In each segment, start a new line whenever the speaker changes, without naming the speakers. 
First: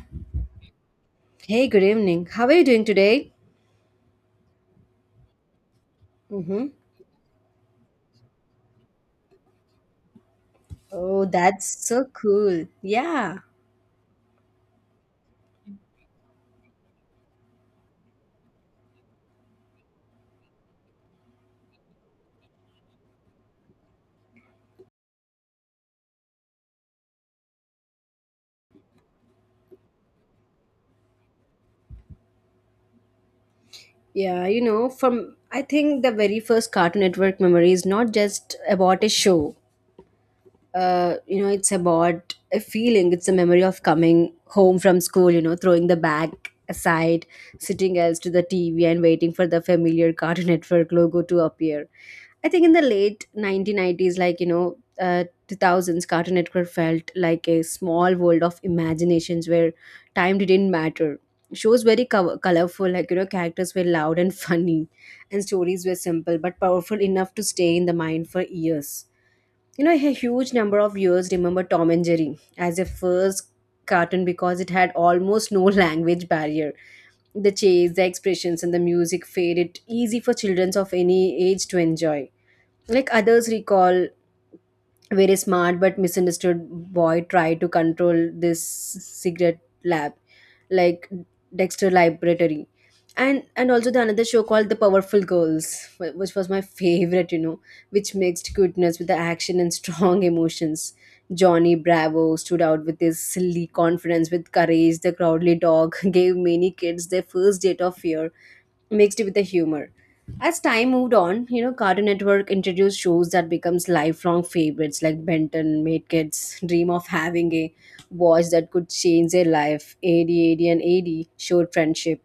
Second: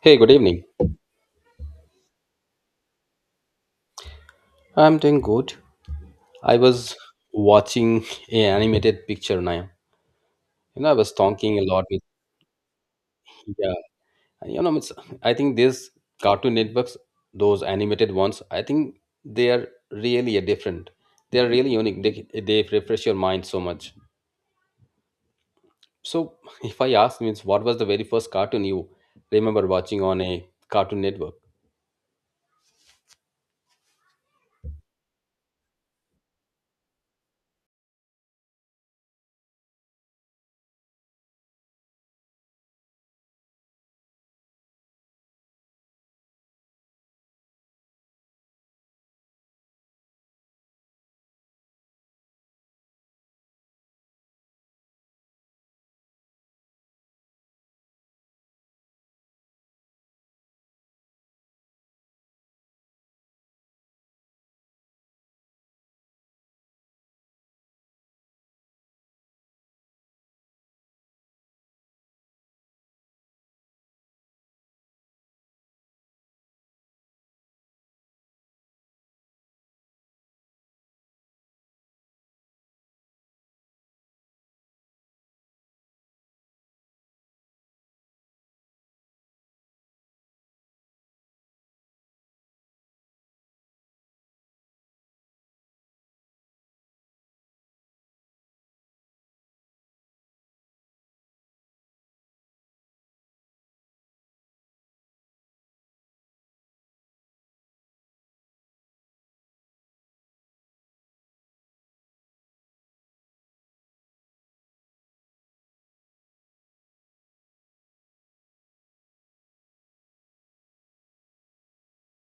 Hey, good evening.
Hey, good evening. How are you doing today?
I'm doing good. I
Mm-hmm.
was watching a animated picture now. You know, I was
Oh,
talking a
that's
lot with
so cool. Yeah.
yeah. You know, it's, I think these Cartoon Networks, those animated ones, I think they are really a different. They are really unique. They refresh your mind so much. So, if I ask, means what was the very first cartoon you remember watching on a Cartoon Network?
Yeah, from I think the very first Cartoon Network memory is not just about a show. It's about a feeling. It's a memory of coming home from school, throwing the bag aside, sitting else to the TV and waiting for the familiar Cartoon Network logo to appear. I think in the late 1990s, like, 2000s, Cartoon Network felt like a small world of imaginations where time didn't matter. Shows very colorful, like, characters were loud and funny, and stories were simple but powerful enough to stay in the mind for years. A huge number of viewers remember Tom and Jerry as a first cartoon because it had almost no language barrier. The chase, the expressions, and the music made it easy for children of any age to enjoy. Like others recall very smart but misunderstood boy tried to control this secret lab, like Dexter Laboratory, and also the another show called the Powerful Girls, which was my favorite, which mixed cuteness with the action and strong emotions. Johnny Bravo stood out with his silly confidence. With Courage the Crowdly Dog gave many kids their first date of fear mixed with the humor. As time moved on, Cartoon Network introduced shows that becomes lifelong favorites like Benton made kids dream of having a watch that could change their life. AD, and AD showed friendship,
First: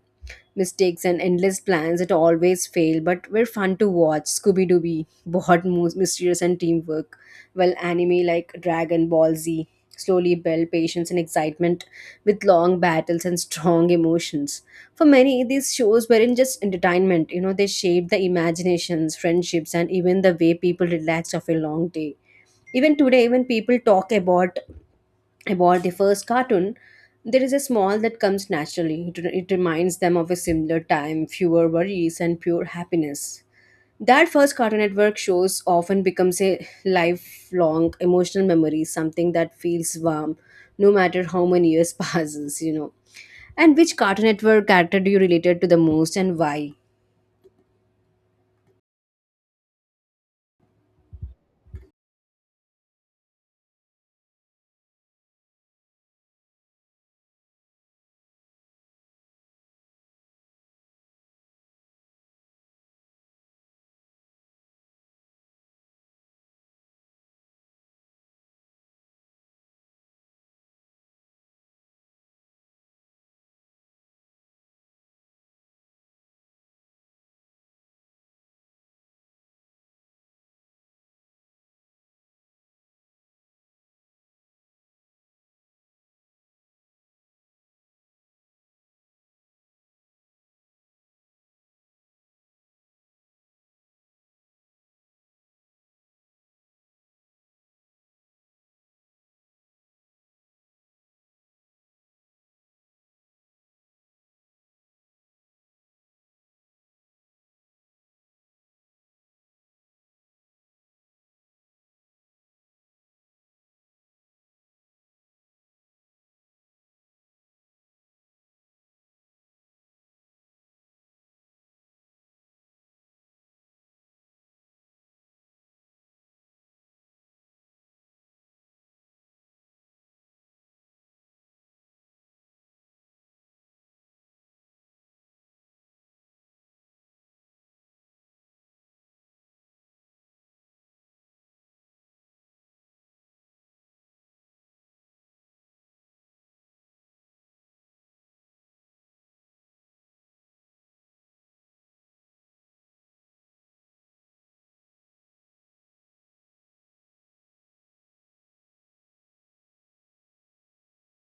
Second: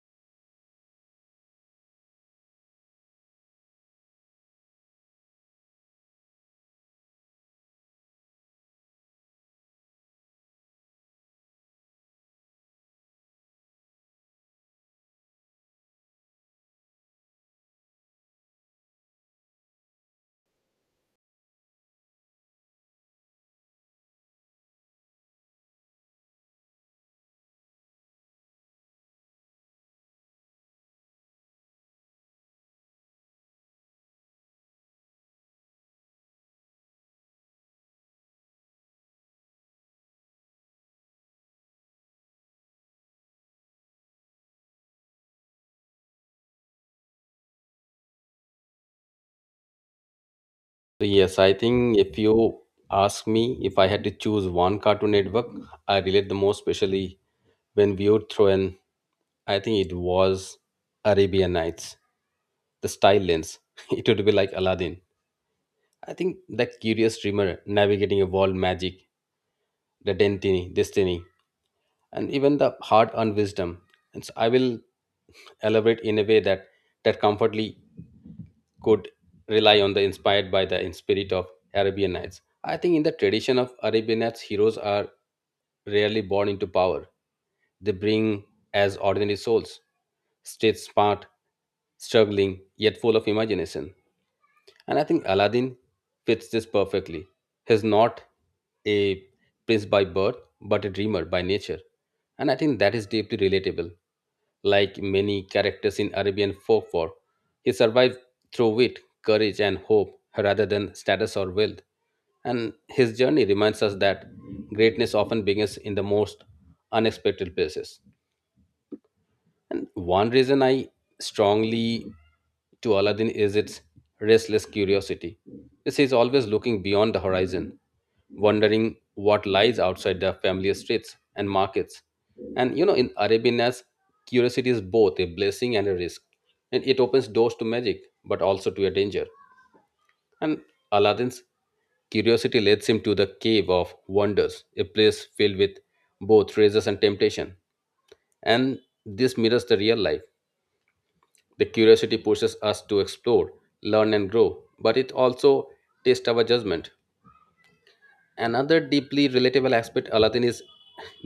mistakes and endless plans that always fail but were fun to watch. Scooby-Dooby bought mysterious and teamwork, while anime like Dragon Ball Z slowly built patience and excitement with long battles and strong emotions. For many, these shows weren't just entertainment, they shaped the imaginations, friendships, and even the way people relaxed after a long day. Even today, when people talk about their first cartoon, there is a smile that comes naturally. It reminds them of a similar time, fewer worries, and pure happiness. That first Cartoon Network shows often becomes a lifelong emotional memory, something that feels warm no matter how many years passes. And which Cartoon Network character do you related to the most and why?
So yes, I think if you ask me if I had to choose one Cartoon Network, I relate the most, especially when viewed through an I think it was Arabian Nights, the style lens. It would be like Aladdin. I think that curious dreamer navigating a world magic, the destiny, and even the heart and wisdom. And so I will elaborate in a way that comfortably could rely on the inspired by the spirit of Arabian Nights. I think in the tradition of Arabian Nights, heroes are rarely born into power. They bring as ordinary souls, stayed smart, struggling, yet full of imagination. And I think Aladdin fits this perfectly. He's not a prince by birth, but a dreamer by nature. And I think that is deeply relatable. Like many characters in Arabian folklore, he survived through wit, courage, and hope rather than status or wealth. And his journey reminds us that greatness often begins in the most unexpected places. And one reason I strongly to Aladdin is its restless curiosity. This is always looking beyond the horizon, wondering what lies outside the familiar streets and markets. And you know, in Arabianness, curiosity is both a blessing and a risk. And it opens doors to magic, but also to a danger. And Aladdin's curiosity leads him to the cave of wonders, a place filled with both treasures and temptation. And this mirrors the real life the curiosity pushes us to explore, learn, and grow, but it also tests our judgment. Another deeply relatable aspect Aladdin is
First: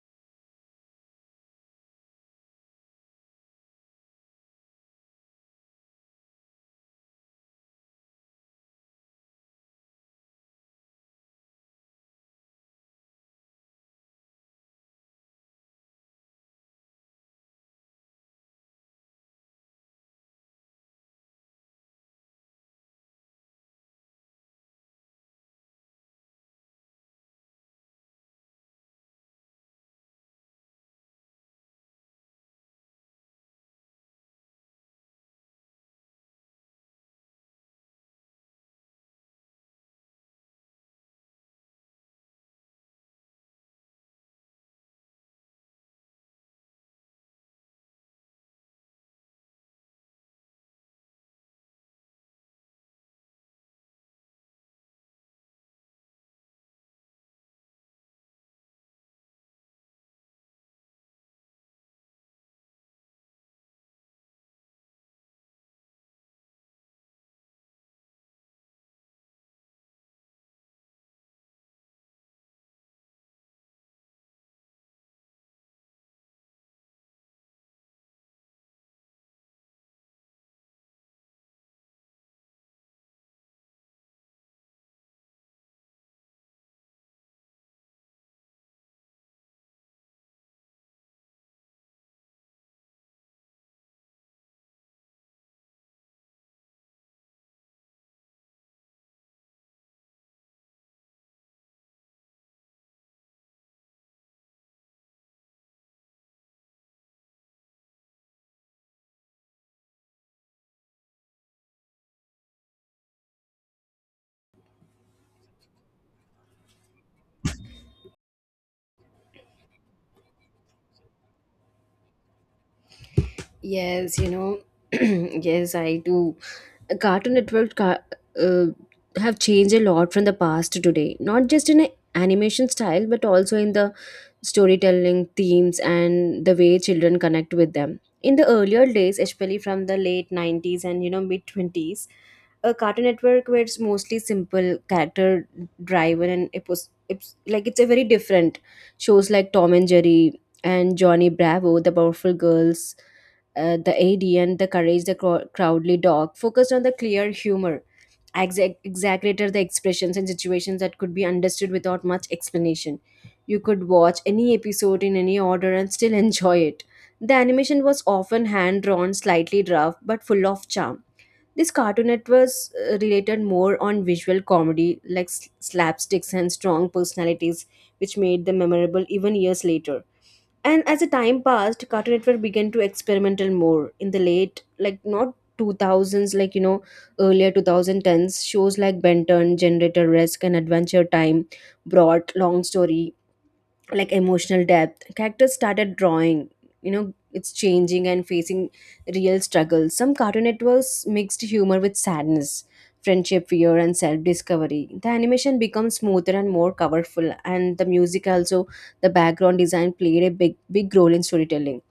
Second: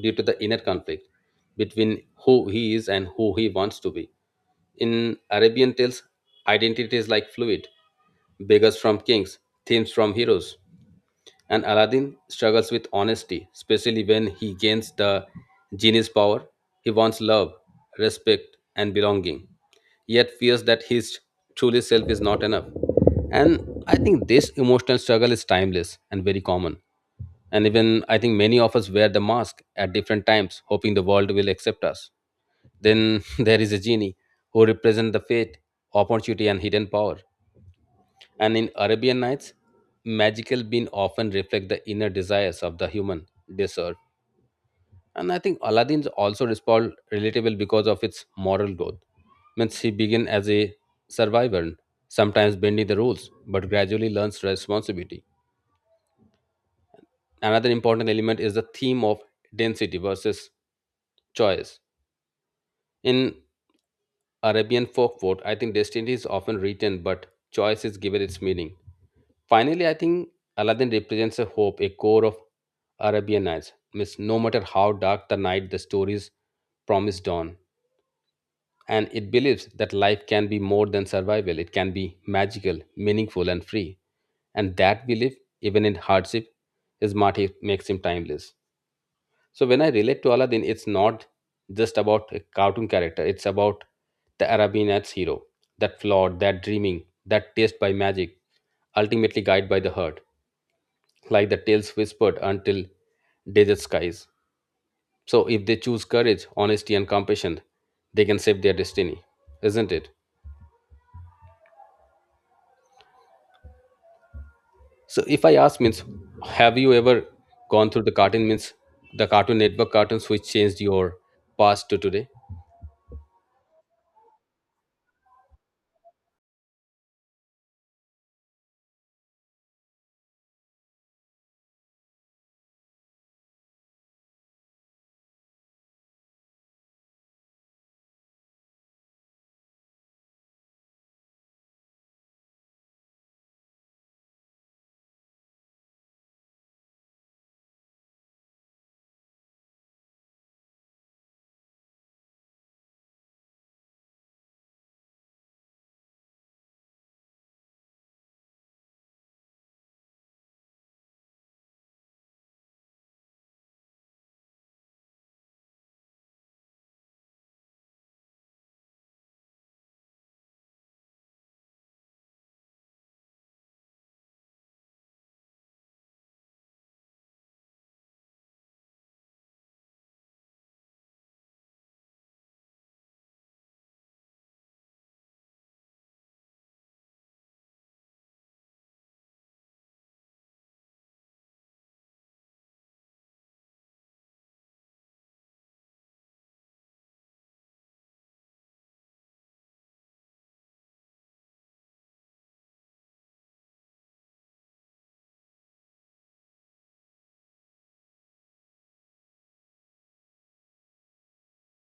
due to the inner conflict between who he is and who he wants to be. In Arabian tales, identity is like fluid, beggars from kings, thieves from heroes. And Aladdin struggles with honesty, especially when he gains the genie's power. He wants love, respect, and belonging, yet fears that his truly self is not enough. And I think this emotional struggle is timeless and very common. And even I think many of us wear the mask at different times, hoping the world will accept us. Then there is a genie who represents the fate, opportunity, and hidden power. And in Arabian Nights, magical beings often reflect the inner desires of the human desert. And I think Aladdin also respond relatable because of its moral growth. Means he began as a survivor, sometimes bending the rules, but gradually learns responsibility. Another important element is the theme of density versus choice. In Arabian folklore, I think destiny is often written, but choice is given its meaning. Finally, I think Aladdin represents a hope, a core of Arabian Nights. Means no matter how dark the night, the stories promise dawn. And it believes that life can be more than survival, it can be magical, meaningful, and free. And that belief, even in hardship, is what makes him timeless. So when I relate to Aladdin, it's not just about a cartoon character, it's about the Arabian Nights hero, that flawed, that dreaming, that taste by magic, ultimately guided by the heart like the tales whispered until desert skies. So, if they choose courage, honesty, and compassion, they can save their destiny, isn't it? So, if I ask, means, have you ever gone through the cartoon, means the Cartoon Network cartoons which changed your past to today?
Yes, yes, I do. Cartoon Network uh, have changed a lot from the past to today, not just in a animation style, but also in the storytelling themes and the way children connect with them. In the earlier days, especially from the late 90s and mid 20s, a Cartoon Network where it's mostly simple character driven, and it's a very different shows like Tom and Jerry and Johnny Bravo, the Powerful Girls, the ADN, the courage, the Crowdly dog, focused on the clear humor, exaggerated the expressions and situations that could be understood without much explanation. You could watch any episode in any order and still enjoy it. The animation was often hand drawn, slightly rough, but full of charm. This Cartoon Network related more on visual comedy like slapsticks and strong personalities, which made them memorable even years later. And as the time passed, Cartoon Network began to experimental more in the late, like not 2000s, like earlier 2010s. Shows like Benton, Generator Risk, and Adventure Time brought long story like emotional depth. Characters started drawing, it's changing and facing real struggles. Some cartoon networks mixed humor with sadness, friendship, fear and self-discovery. The animation becomes smoother and more colorful, and the music, also the background design, played a big big role in storytelling.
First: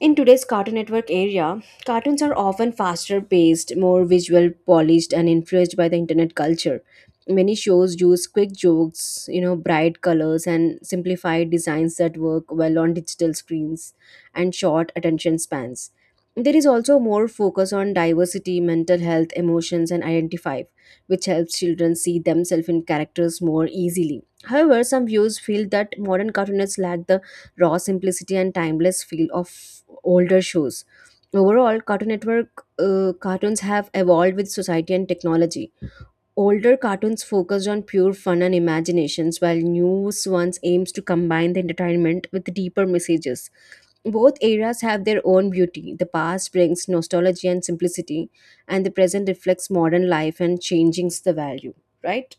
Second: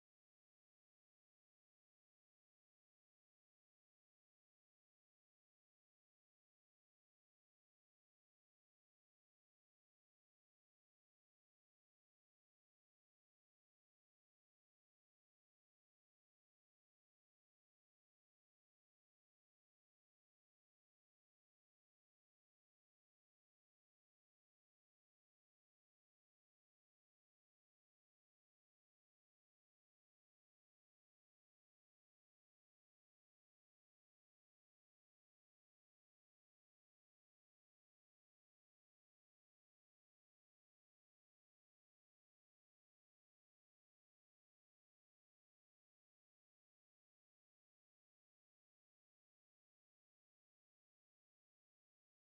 In today's Cartoon Network area, cartoons are often faster paced, more visual polished, and influenced by the internet culture. Many shows use quick jokes, bright colors, and simplified designs that work well on digital screens and short attention spans. There is also more focus on diversity, mental health, emotions, and identify, which helps children see themselves in characters more easily. However, some viewers feel that modern cartoonists lack the raw simplicity and timeless feel of older shows. Overall, Cartoon Network cartoons have evolved with society and technology. Older cartoons focused on pure fun and imaginations, while new ones aims to combine the entertainment with deeper messages. Both eras have their own beauty. The past brings nostalgia and simplicity, and the present reflects modern life and changes the value, right?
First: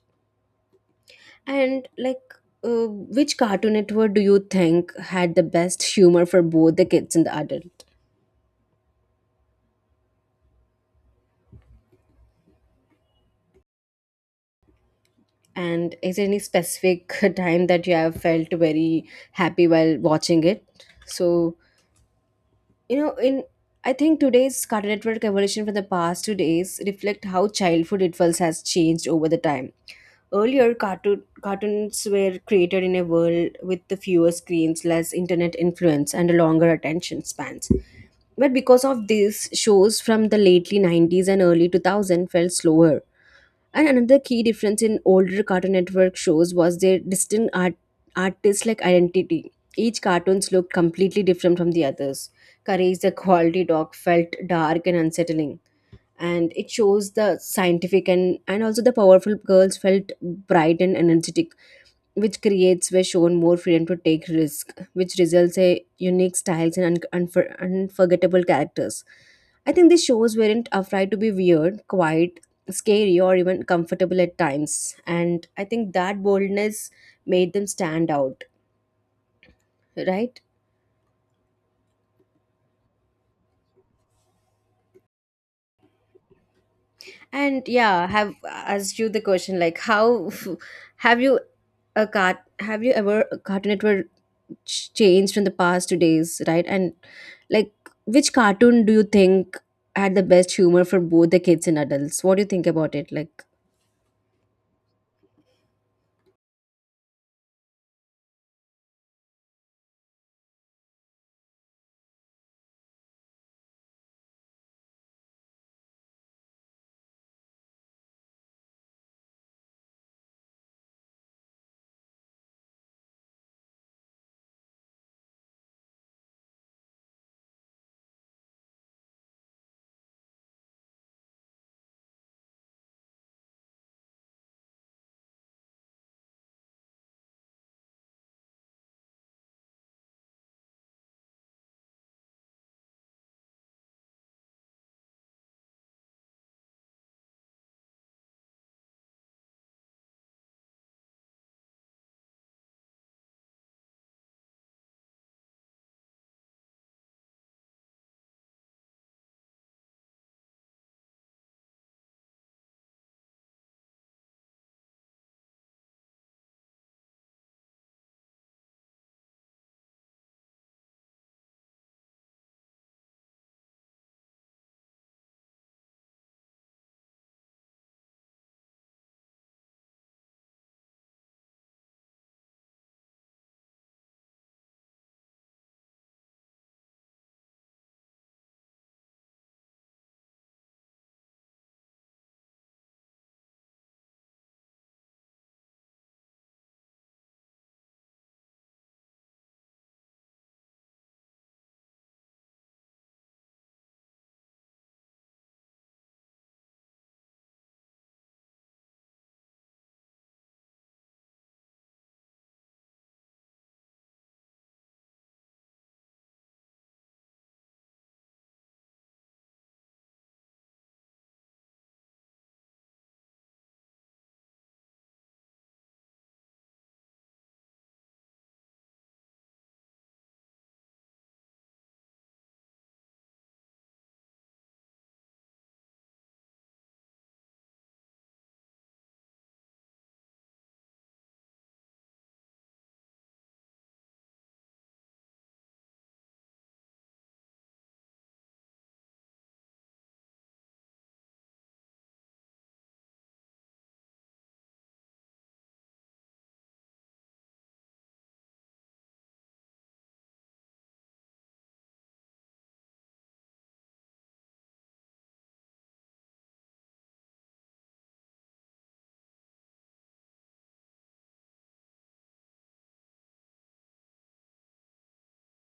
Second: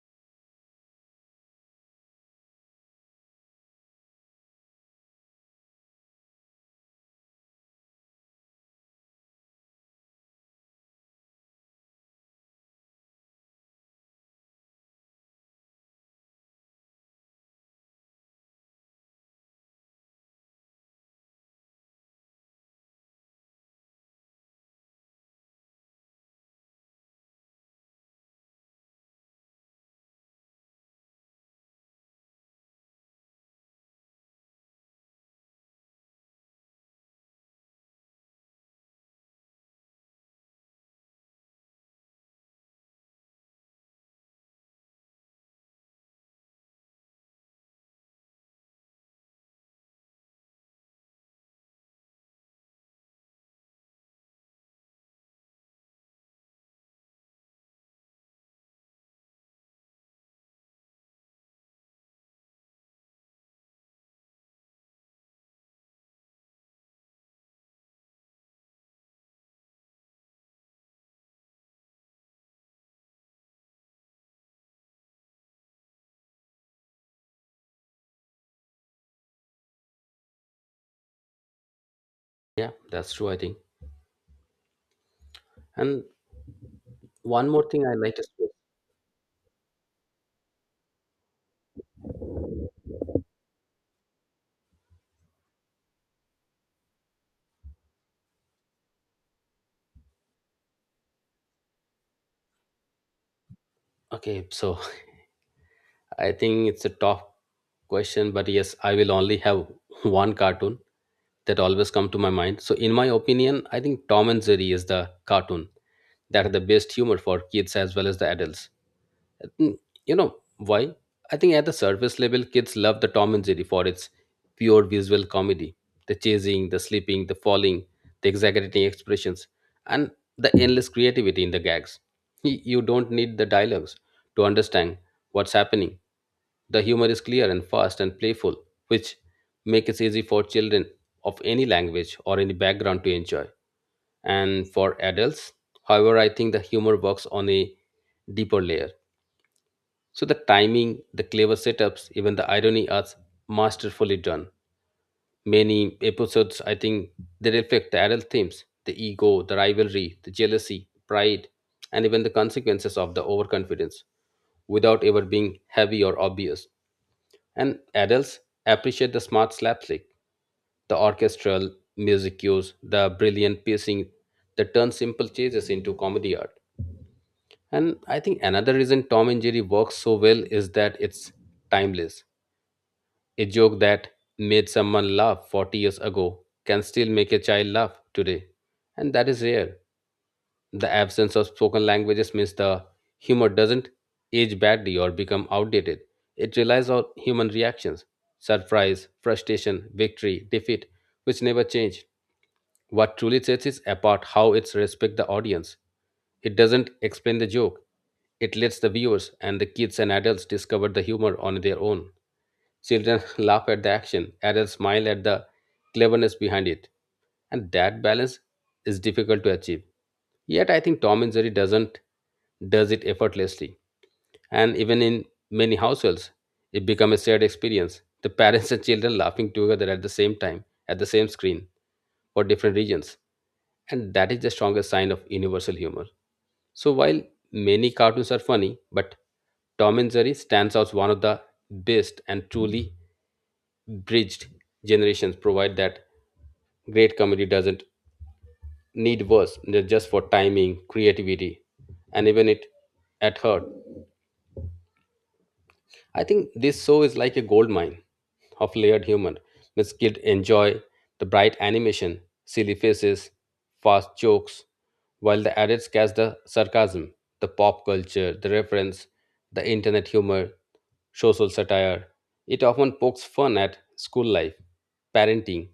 And like, which Cartoon Network do you think had the best humor for both the kids and the adult? And is there any specific time that you have felt very happy while watching it? So, you know, in I think today's Cartoon Network evolution from the past 2 days reflect how childhood rituals has changed over the time. Earlier, cartoons were created in a world with the fewer screens, less internet influence, and a longer attention spans. But because of this, shows from the lately 90s and early 2000 felt slower. And another key difference in older Cartoon Network shows was their distinct artist-like identity. Each cartoons looked completely different from the others. Courage the Quality Dog felt dark and unsettling. And it shows the scientific, and also the powerful girls felt bright and energetic, which creates were shown more freedom to take risk, which results in unique styles and unforgettable characters. I think these shows weren't afraid to be weird, quiet, scary, or even comfortable at times, and I think that boldness made them stand out, right?
Yeah, that's true, I think. And one
And
more thing I
yeah,
like to
have
say.
asked you the question like how have you have you ever a Cartoon Network changed from the past to days, right? And like, which cartoon do you think had the best humor for both the kids and adults? What do you think about it? Like.
Okay, so I think it's a tough question, but yes, I will only have one cartoon that always come to my mind. So in my opinion, I think Tom and Jerry is the cartoon that are the best humor for kids as well as the adults. Mm, you know why? I think at the surface level, kids love the Tom and Jerry for its pure visual comedy, the chasing, the sleeping, the falling, the exaggerating expressions, and the endless creativity in the gags. You don't need the dialogues to understand what's happening. The humor is clear and fast and playful, which make it easy for children of any language or any background to enjoy and for adults. However, I think the humor works on a deeper layer. So the timing, the clever setups, even the irony are masterfully done. Many episodes, I think, they reflect the adult themes, the ego, the rivalry, the jealousy, pride, and even the consequences of the overconfidence without ever being heavy or obvious. And adults appreciate the smart slapstick, the orchestral music cues, the brilliant pacing that turns simple chases into comedy art. And I think another reason Tom and Jerry works so well is that it's timeless. A joke that made someone laugh 40 years ago can still make a child laugh today. And that is rare. The absence of spoken languages means the humor doesn't age badly or become outdated. It relies on human reactions surprise, frustration, victory, defeat, which never change. What truly sets it apart how it's respect the audience. It doesn't explain the joke. It lets the viewers and the kids and adults discover the humor on their own. Children laugh at the action, adults smile at the cleverness behind it. And that balance is difficult to achieve. Yet I think Tom and Jerry doesn't does it effortlessly. And even in many households, it becomes a shared experience. The parents and children laughing together at the same time, at the same screen, for different reasons. And that is the strongest sign of universal humor. So while many cartoons are funny, but Tom and Jerry stands out as one of the best and truly bridged generations provide that great comedy doesn't need words they're just for timing creativity and even it at heart I think this show is like a gold mine of layered humor. Miss Kid enjoy the bright animation, silly faces, fast jokes, while the adults catch the sarcasm, the pop culture, the reference, the internet humor, social satire. It often pokes fun at school life, parenting,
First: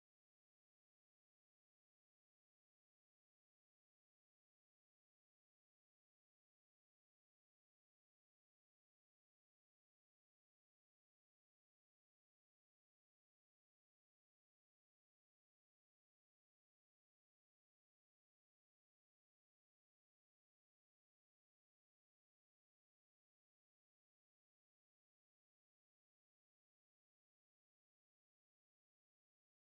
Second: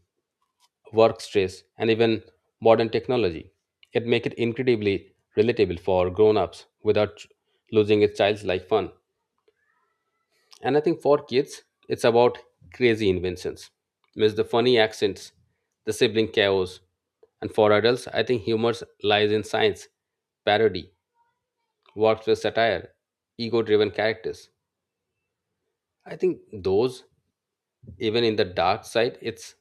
work stress, and even modern technology. It makes it incredibly relatable for grown-ups without losing its childlike fun. And I think for kids, it's about crazy inventions, means the funny accents, the sibling chaos. And for adults, I think humor lies in science, parody, works with satire, ego driven characters. I think those, even in the dark side,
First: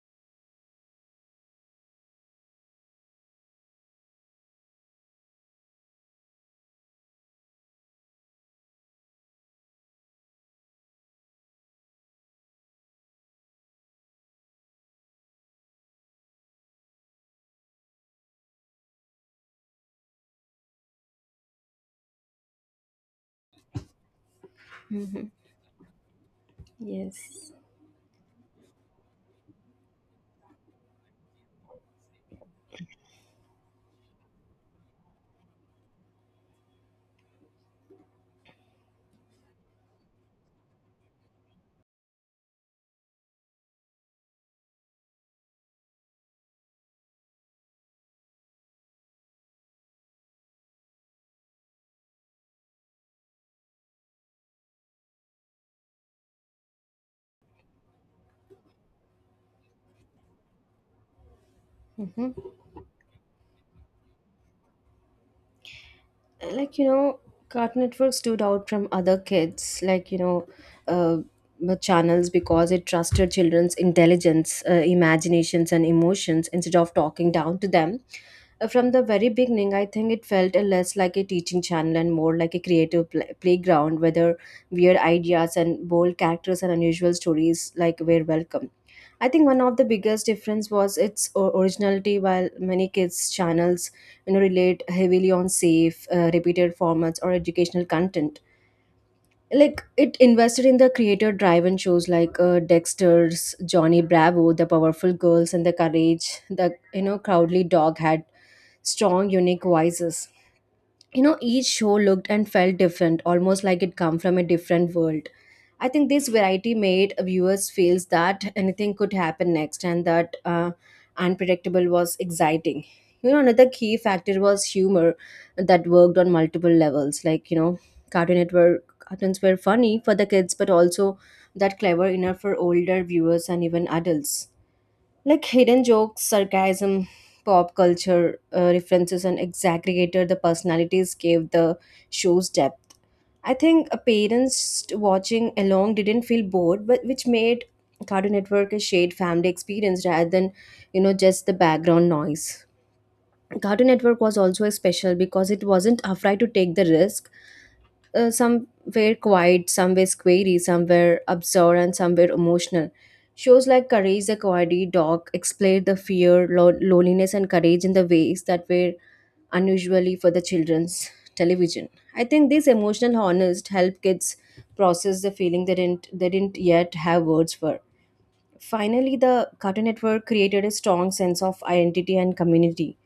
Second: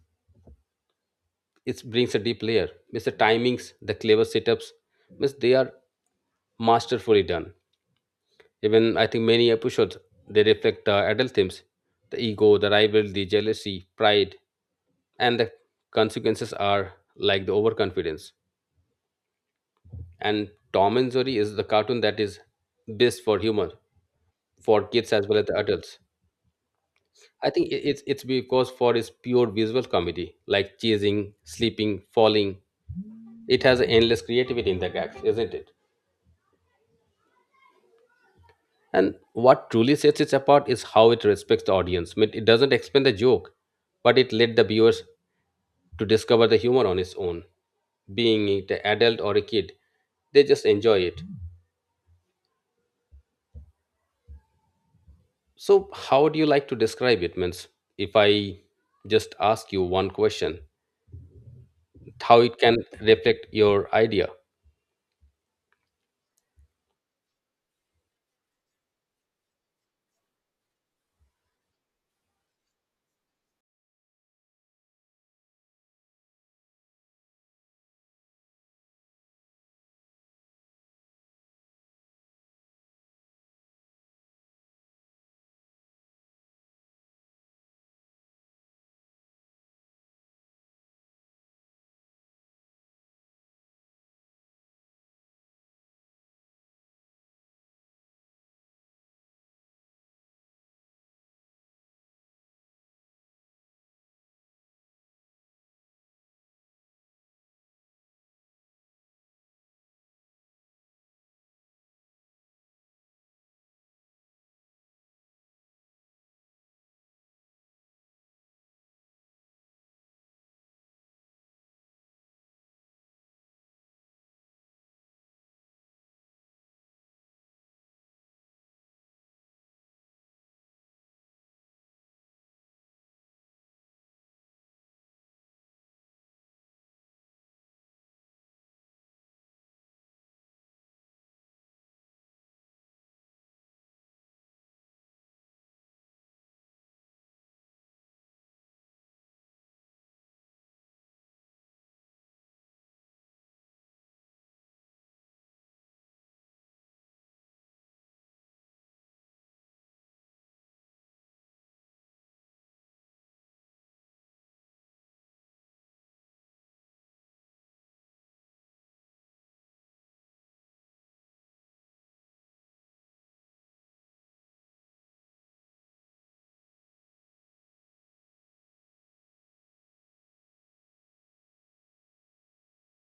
it brings a deep layer. Means the timings, the clever setups, means they are masterfully done. Even I think many episodes they reflect adult themes: the ego, the rival, the jealousy, pride, and the consequences are like the overconfidence. And Tom and Jerry is the cartoon that is best for humor for kids as
Mhm.
well as the adults. I
Yes.
think it's because for its pure visual comedy, like chasing, sleeping, falling. It has endless creativity in the gags, isn't it? And what truly sets it apart is how it respects the audience. I mean, it doesn't explain the joke, but it led the viewers to discover the humor on its own. Being it an adult or a kid, they just enjoy it. So, how do you like to describe it? Means, if I just ask you one question, how it can reflect your idea?
And, like, Cartoon Network stood out from other kids, like, uh, the channels because it trusted children's intelligence, imaginations and emotions instead of talking down to them. From the very beginning, I think it felt a less like a teaching channel and more like a creative playground, whether weird ideas and bold characters and unusual stories like were welcome. I think one of the biggest difference was its originality. While many kids channels, relate heavily on safe, repeated formats or educational content, like it invested in the creator-driven shows like, Dexter's, Johnny Bravo, The Powerful Girls, and The Courage. The Crowdly Dog had strong, unique voices. Each show looked and felt different, almost like it come from a different world. I think this variety made viewers feel that anything could happen next, and that, unpredictable was exciting. Another key factor was humor that worked on multiple levels. Like, Cartoon Network cartoons were funny for the kids, but also that clever enough for older viewers and even adults, like hidden jokes, sarcasm, pop culture, references, and exaggerated the personalities gave the show's depth. I think, parents watching along didn't feel bored, but which made Cartoon Network a shared family experience rather than, just the background noise. Cartoon Network was also special because it wasn't afraid to take the risk. Some were quiet, some were squirry, some were absorbed, and some were emotional. Shows like Courage the Cowardly Dog explored the fear, loneliness, and courage in the ways that were unusually for the children's television. I think these emotional honest help kids process the feeling they didn't yet have words for. Finally, the Cartoon Network created a strong sense of identity and community.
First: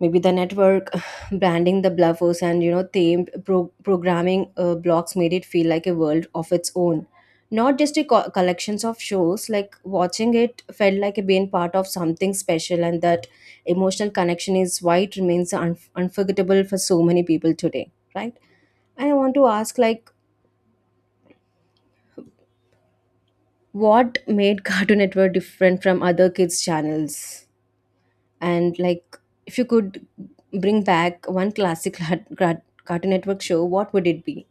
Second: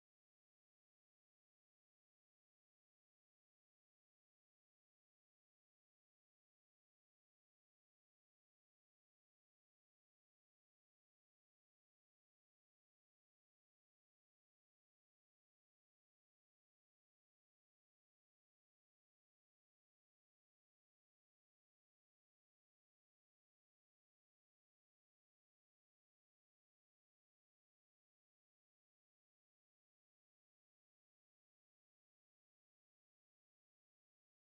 Maybe the network branding the bluffers, and, themed programming, blocks made it feel like a world of its own, not just a collections of shows. Like watching it felt like being part of something special, and that emotional connection is why it remains unforgettable for so many people today, right? And I want to ask, like, what made Cartoon Network different from other kids channels? And like, if you could bring back one classic Cartoon Network show, what would it be?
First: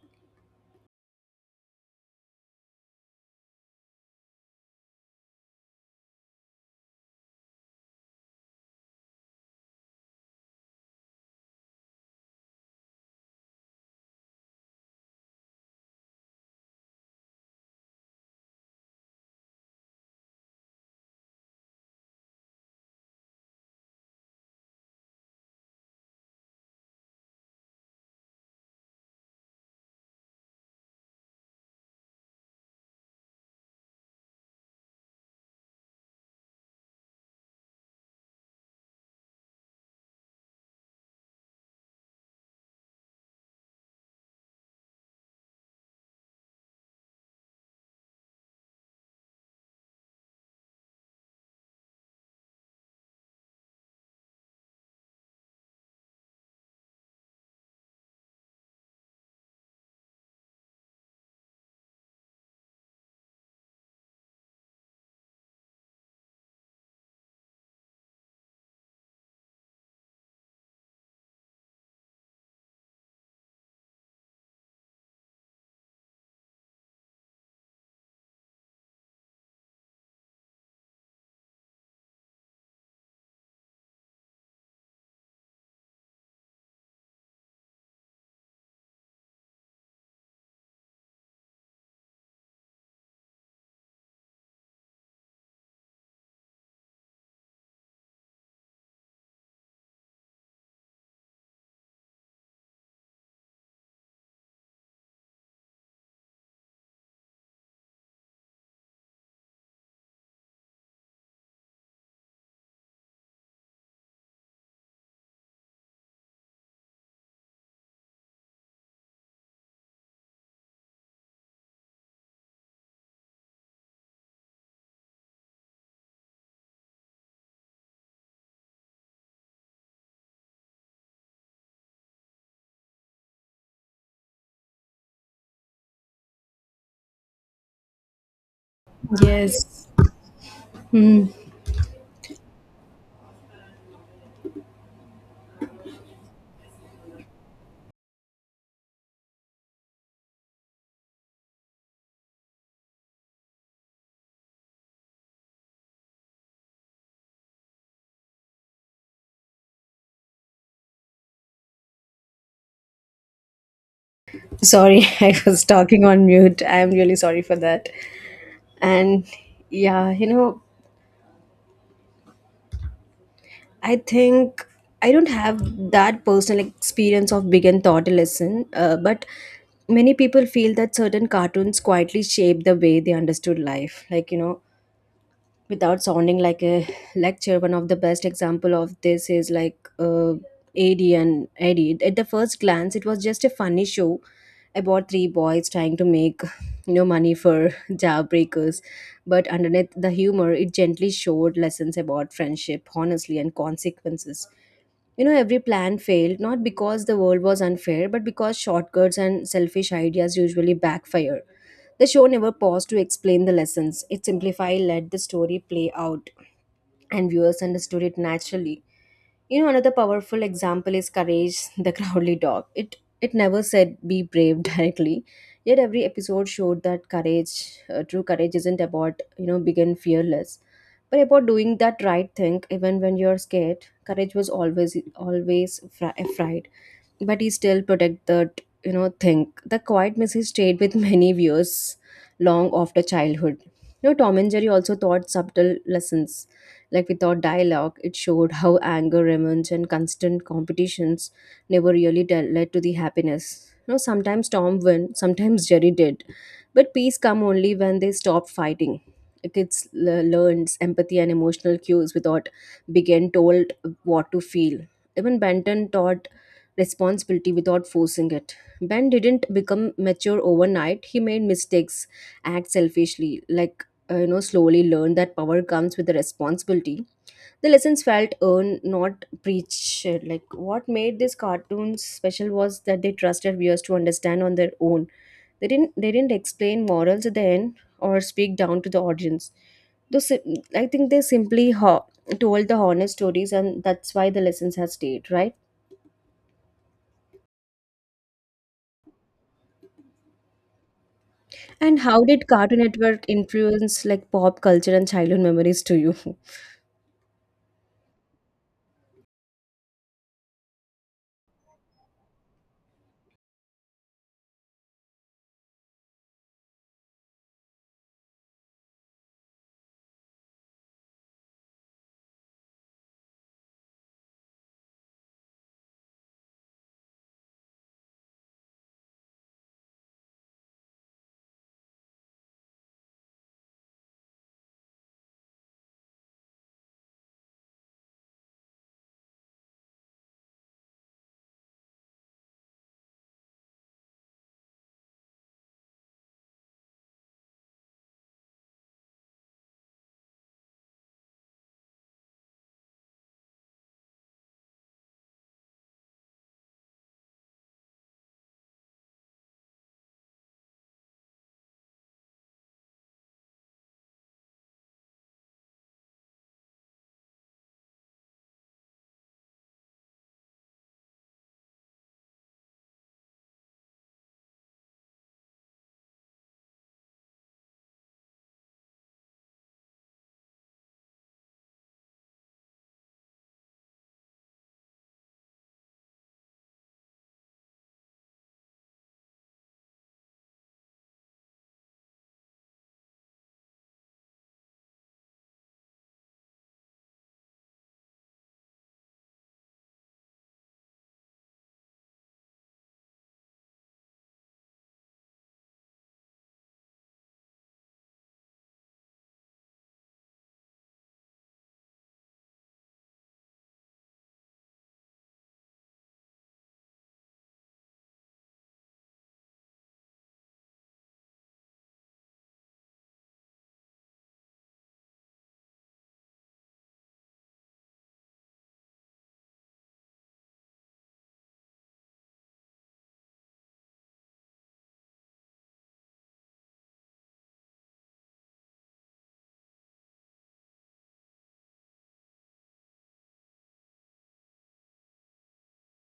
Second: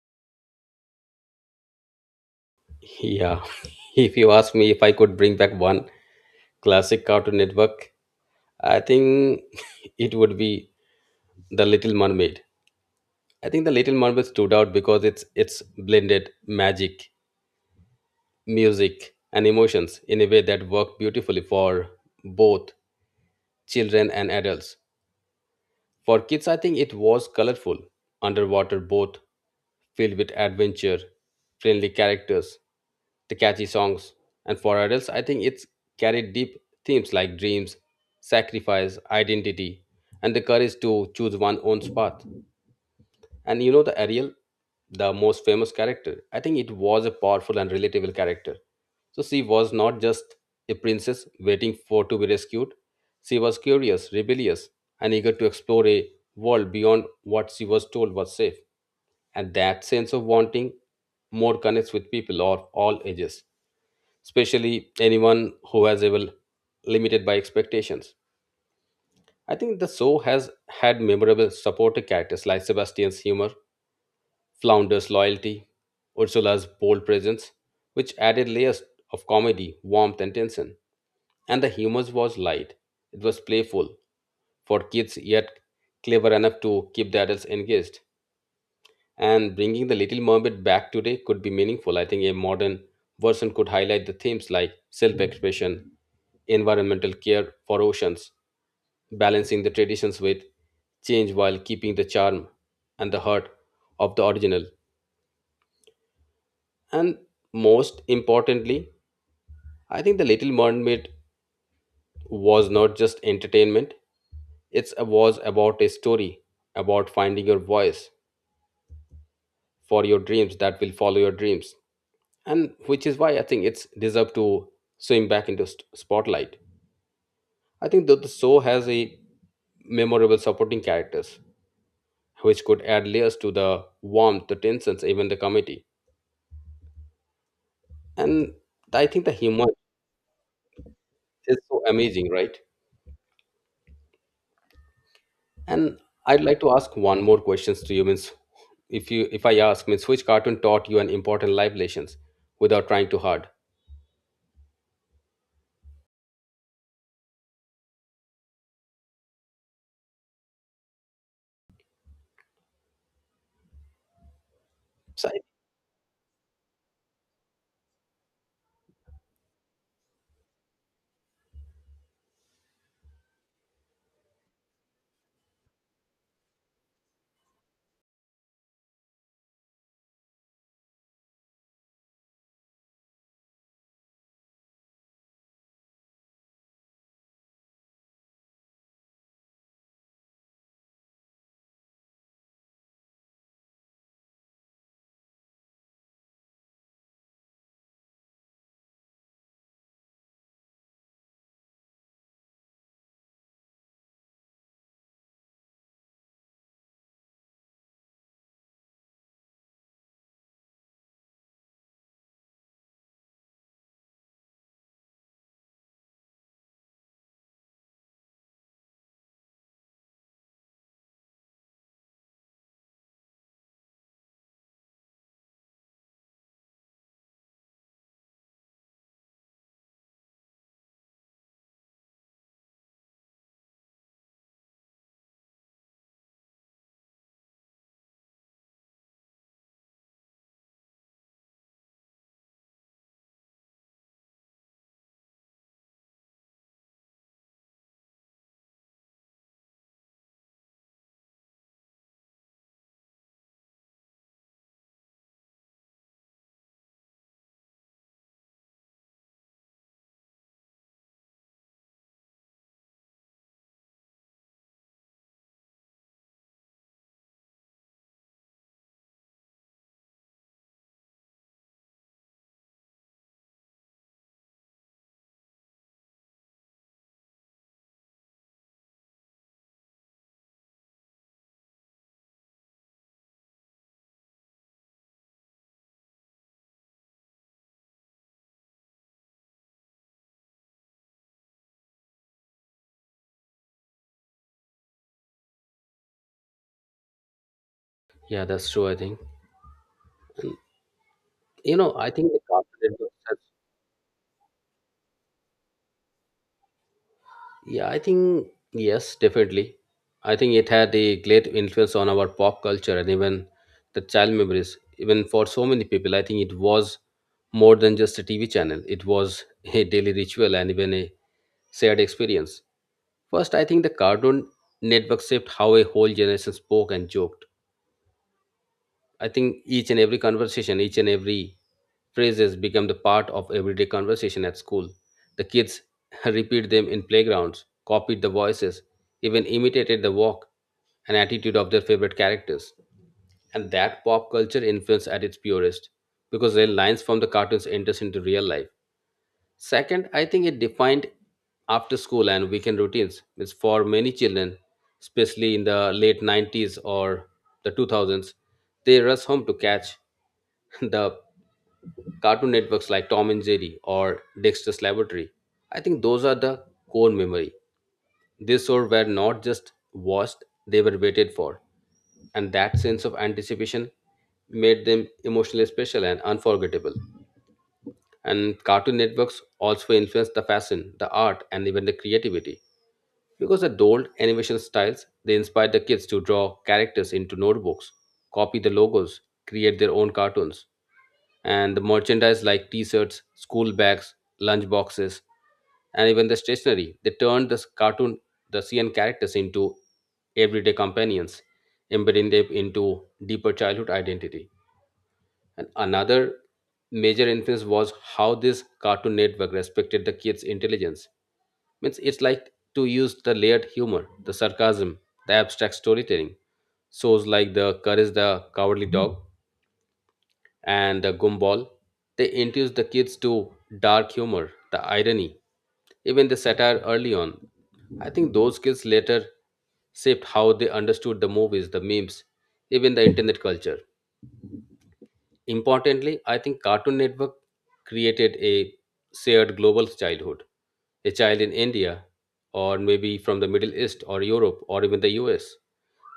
Yeah, if you ask me if I could bring back one classic Cartoon Network, I think it would be The Little Mermaid. I think the Little Mermaid stood out because it's blended magic, music, and emotions in a way that worked beautifully for both children and adults. For kids, I think it was colorful, underwater boat filled with adventure, friendly characters, the catchy songs, and for adults, I think it's carried deep themes like dreams, sacrifice, identity, and the courage to choose one's own path. And you know the Ariel, the most famous character. I think it was a powerful and relatable character. So she was not just a princess waiting for to be rescued. She was curious, rebellious, and eager to explore a world beyond what she was told was safe. And that sense of wanting more connects with people of all ages, especially anyone who has ever limited by expectations. I think the show has had memorable supporting characters like Sebastian's humor Flounder's loyalty, Ursula's bold presence, which added layers of comedy, warmth, and tension. And the humor was light. It was playful for kids, yet clever enough to keep the adults engaged. And bringing the Little Mermaid back today could be meaningful. I think a modern version could highlight the themes like self expression, environmental care for oceans, balancing the traditions with change while keeping the charm and the heart of the original. And most importantly, I think The Little Mermaid was not just entertainment, it was about a story about finding your voice for your dreams that will follow your dreams. And which is why I think it's deserved to swim back into spotlight. I think that the show has a memorable supporting characters which could add layers to the warmth, the tensions, even the comedy. And I think the humor
Yes.
is so amazing, right? And I'd like to ask one more questions to you. Means, if I ask, means which cartoon taught you an important life lessons without trying too hard?
Sorry,
So,
I
I-
was talking on mute. I am really sorry for that. And yeah, I think I don't have that personal experience of big and thought lesson, but many people feel that certain cartoons quietly shape the way they understood life, like, without sounding like a lecture. One of the best example of this is like, Ad and Eddie. At the first glance, it was just a funny show about three boys trying to make, money for jawbreakers. But underneath the humor, it gently showed lessons about friendship, honestly, and consequences. Every plan failed not because the world was unfair, but because shortcuts and selfish ideas usually backfire. The show never paused to explain the lessons. It simplified, let the story play out, and viewers understood it naturally. Another powerful example is Courage, the Crowley dog. It never said be brave directly, yet every episode showed that courage, true courage, isn't about, being fearless, but about doing that right thing even when you're scared. Courage was always afraid, but he still protect that, thing. The quiet message stayed with many viewers long after childhood. Tom and Jerry also taught subtle lessons, like without dialogue it showed how anger remains and constant competitions never really led to the happiness. Sometimes Tom won, sometimes Jerry did, but peace come only when they stop fighting. The kids learns empathy and emotional cues without being told what to feel. Even Benton taught responsibility without forcing it. Ben didn't become mature overnight. He made mistakes, act selfishly, like, slowly learned that power comes with the responsibility. The lessons felt earned, not preached. Like what made these cartoons special was that they trusted viewers to understand on their own. They didn't explain morals at the end or speak down to the audience. Though I think they simply told the honest stories, and that's why the lessons have stayed, right?
yeah, that's true. I think
And
I
how
think the
did Cartoon
cartoon network.
Network
has-
influence, like, pop culture and childhood memories to you?
Yeah, I think yes, definitely. I think it had a great influence on our pop culture and even the child memories. Even for so many people, I think it was more than just a TV channel. It was a daily ritual and even a shared experience. First, I think the Cartoon Network shaped how a whole generation spoke and joked. I think each and every conversation, each and every phrases become the part of everyday conversation at school. The kids repeat them in playgrounds, copied the voices, even imitated the walk and attitude of their favorite characters. And that pop culture influence at its purest, because their lines from the cartoons enters into real life. Second, I think it defined after school and weekend routines. It's for many children, especially in the late 90s or the 2000s, they rush home to catch the cartoon networks like Tom and Jerry or Dexter's Laboratory. I think those are the core memory. These shows were not just watched, they were waited for. And that sense of anticipation made them emotionally special and unforgettable. And Cartoon Networks also influenced the fashion, the art, and even the creativity. Because the old animation styles, they inspired the kids to draw characters into notebooks, copy the logos, create their own cartoons. And the merchandise like t shirts, school bags, lunch boxes, and even the stationery. They turned the cartoon, the CN characters into everyday companions, embedding them into deeper childhood identity. And another major influence was how this Cartoon Network respected the kids' intelligence. Means it's like to use the layered humor, the sarcasm, the abstract storytelling. Shows like the Courage the Cowardly Dog and the Gumball, they introduce the kids to dark humor, the irony, even the satire early on. I think those skills later shaped how they understood the movies, the memes, even the internet culture. Importantly, I think Cartoon Network created a shared global childhood. A child in India, or maybe from the Middle East, or Europe, or even the US,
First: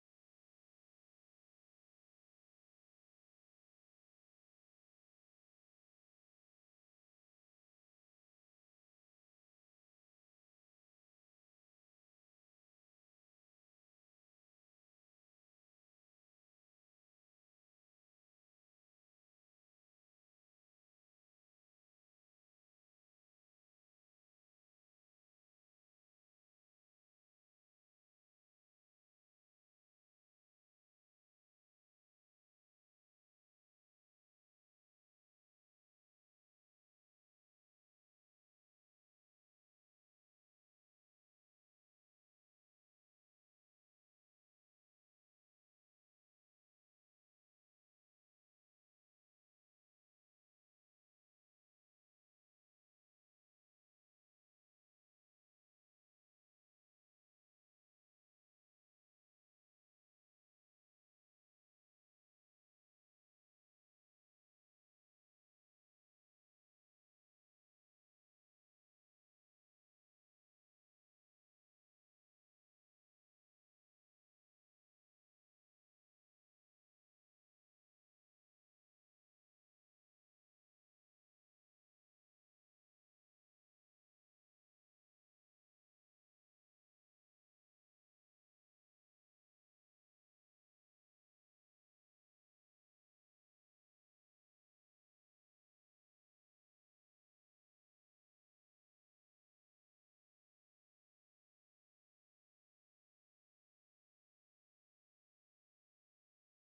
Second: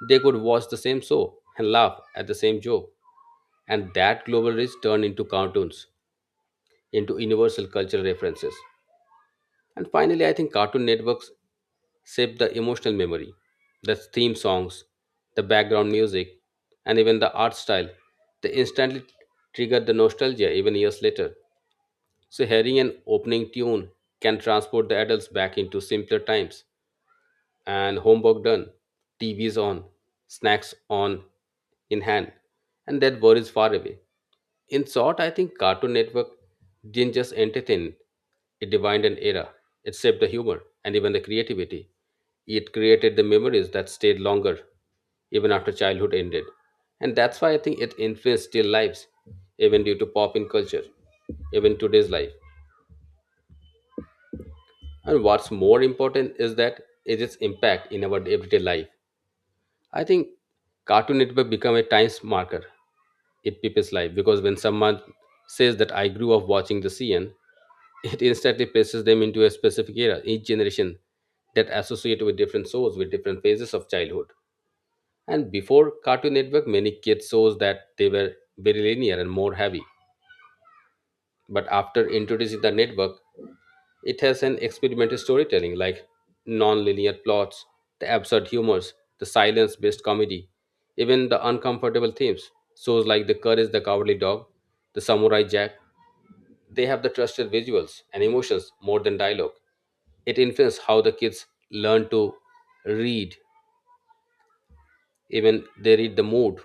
they could watch the same show and laugh at the same joke. And that global reach turned into cartoons, into universal cultural references. And finally, I think Cartoon Networks shape the emotional memory. The theme songs, the background music, and even the art style, they instantly trigger the nostalgia even years later. So hearing an opening tune can transport the adults back into simpler times and homework done, TV's on, snacks on in hand, and that world is far away. In short, I think Cartoon Network didn't just entertain, it defined an era. It shaped the humor and even the creativity. It created the memories that stayed longer, even after childhood ended. And that's why I think it influenced still lives, even due to pop in culture, even today's life. And what's more important is that is its impact in our everyday life. I think Cartoon Network become a time marker in people's life because when someone says that I grew up watching the CN, it instantly places them into a specific era. Each generation that associate with different shows with different phases of childhood. And before Cartoon Network, many kids shows that they were very linear and more heavy. But after introducing the network, it has an experimental storytelling like non-linear plots, the absurd humors, the silence-based comedy, even the uncomfortable themes. Shows like The Courage the Cowardly Dog, The Samurai Jack, they have the trusted visuals and emotions more than dialogue. It influences how the kids learn to read, even they read the mood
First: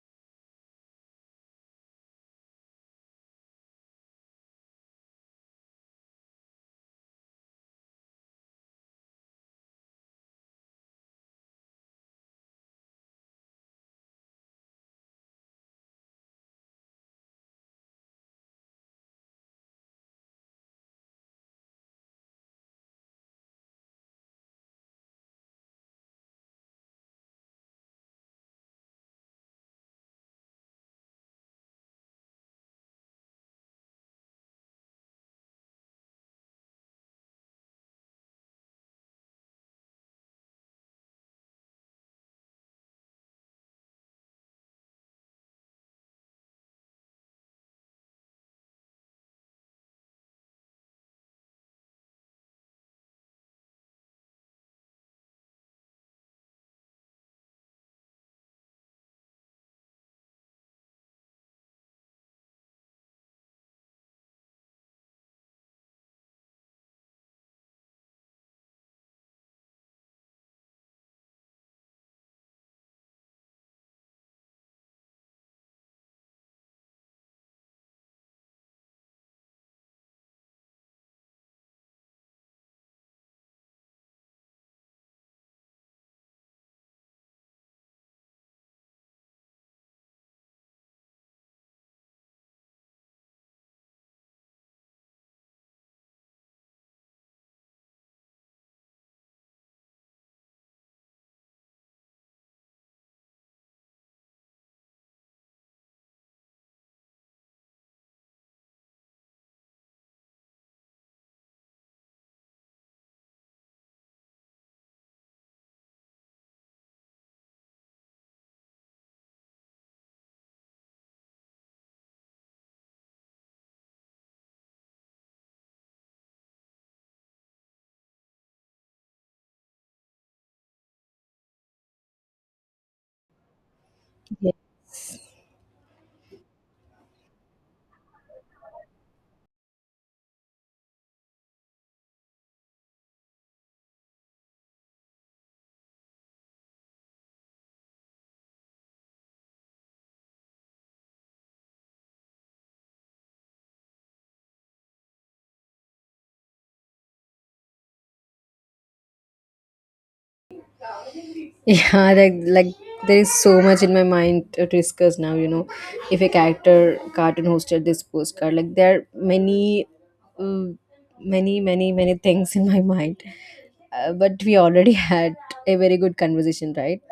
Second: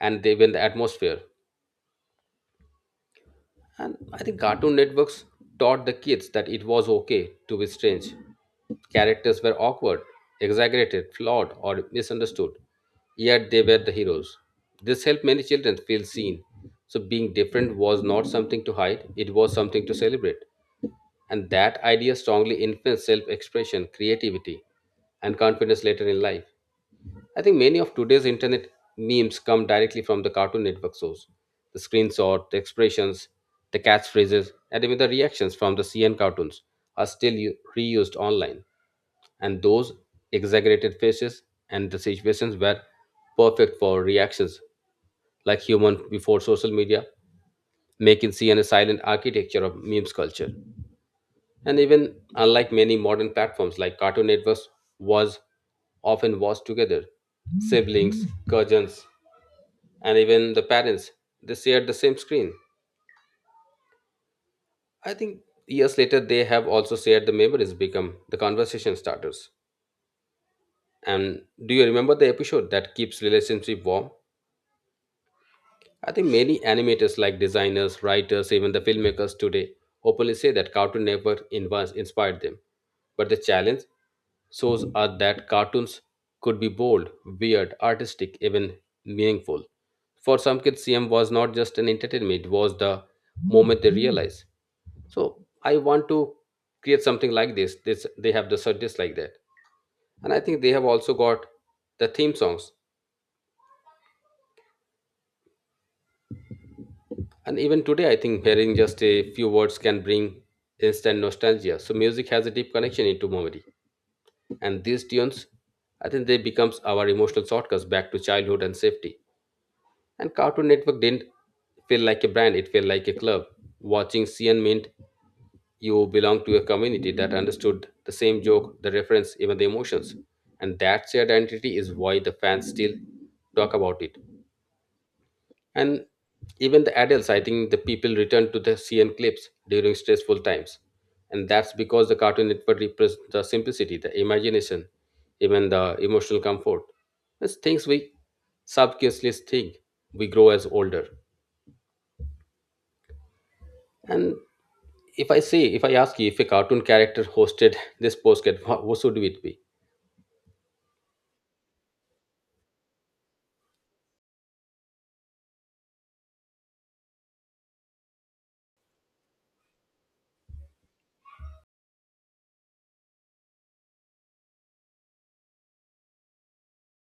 and they even the atmosphere. And I think Cartoon Networks taught the kids that it was okay to be strange. Characters were awkward, exaggerated, flawed, or misunderstood, yet they were the heroes. This helped many children feel seen. So, being different was not something to hide, it was something to celebrate. And that idea strongly influenced self expression, creativity, and confidence later in life. I think many of today's internet memes come directly from the Cartoon Network source. The screenshot, the expressions, the catchphrases, and even the reactions from the CN cartoons are still reused online. And those exaggerated faces and the situations were perfect for reactions like human before social media, making CN a silent architecture of memes culture. And even unlike many modern platforms like Cartoon Networks was often watched together, siblings, cousins, and even the parents, they shared the same screen. I think years later they have also shared the memories become the conversation starters and do you remember the episode that keeps relationship warm. I think many animators like designers writers even the filmmakers today openly say that cartoon network inspired them. But the challenge shows are that cartoons could be bold, weird, artistic, even meaningful. For some kids, CM was not just an entertainment, it was the moment they realized. So I want to create something like this. This they have the surges like that, and I think they have also got the theme songs. And even today, I think hearing just a few words can bring instant nostalgia. So music has a deep connection into memory, and these tunes, I think they becomes our emotional shortcuts back to childhood and safety. And Cartoon Network didn't feel like a brand; it felt like a club. Watching CN meant you belong to a community that understood the same joke, the reference, even the emotions. And that shared identity is why the fans still talk about it. And even the adults, I think the people return to the CN clips during stressful times. And that's because the Cartoon Network represents the simplicity, the imagination, even the emotional comfort. It's things we subconsciously think we grow as older. And if I say, if I ask you if a cartoon character hosted this postcard, what should it be?
Yeah, like there is so much in my mind to discuss now. If a character cartoon hosted this postcard, like there are many, uh, many, many, many things in my mind. But we already had a very good conversation, right?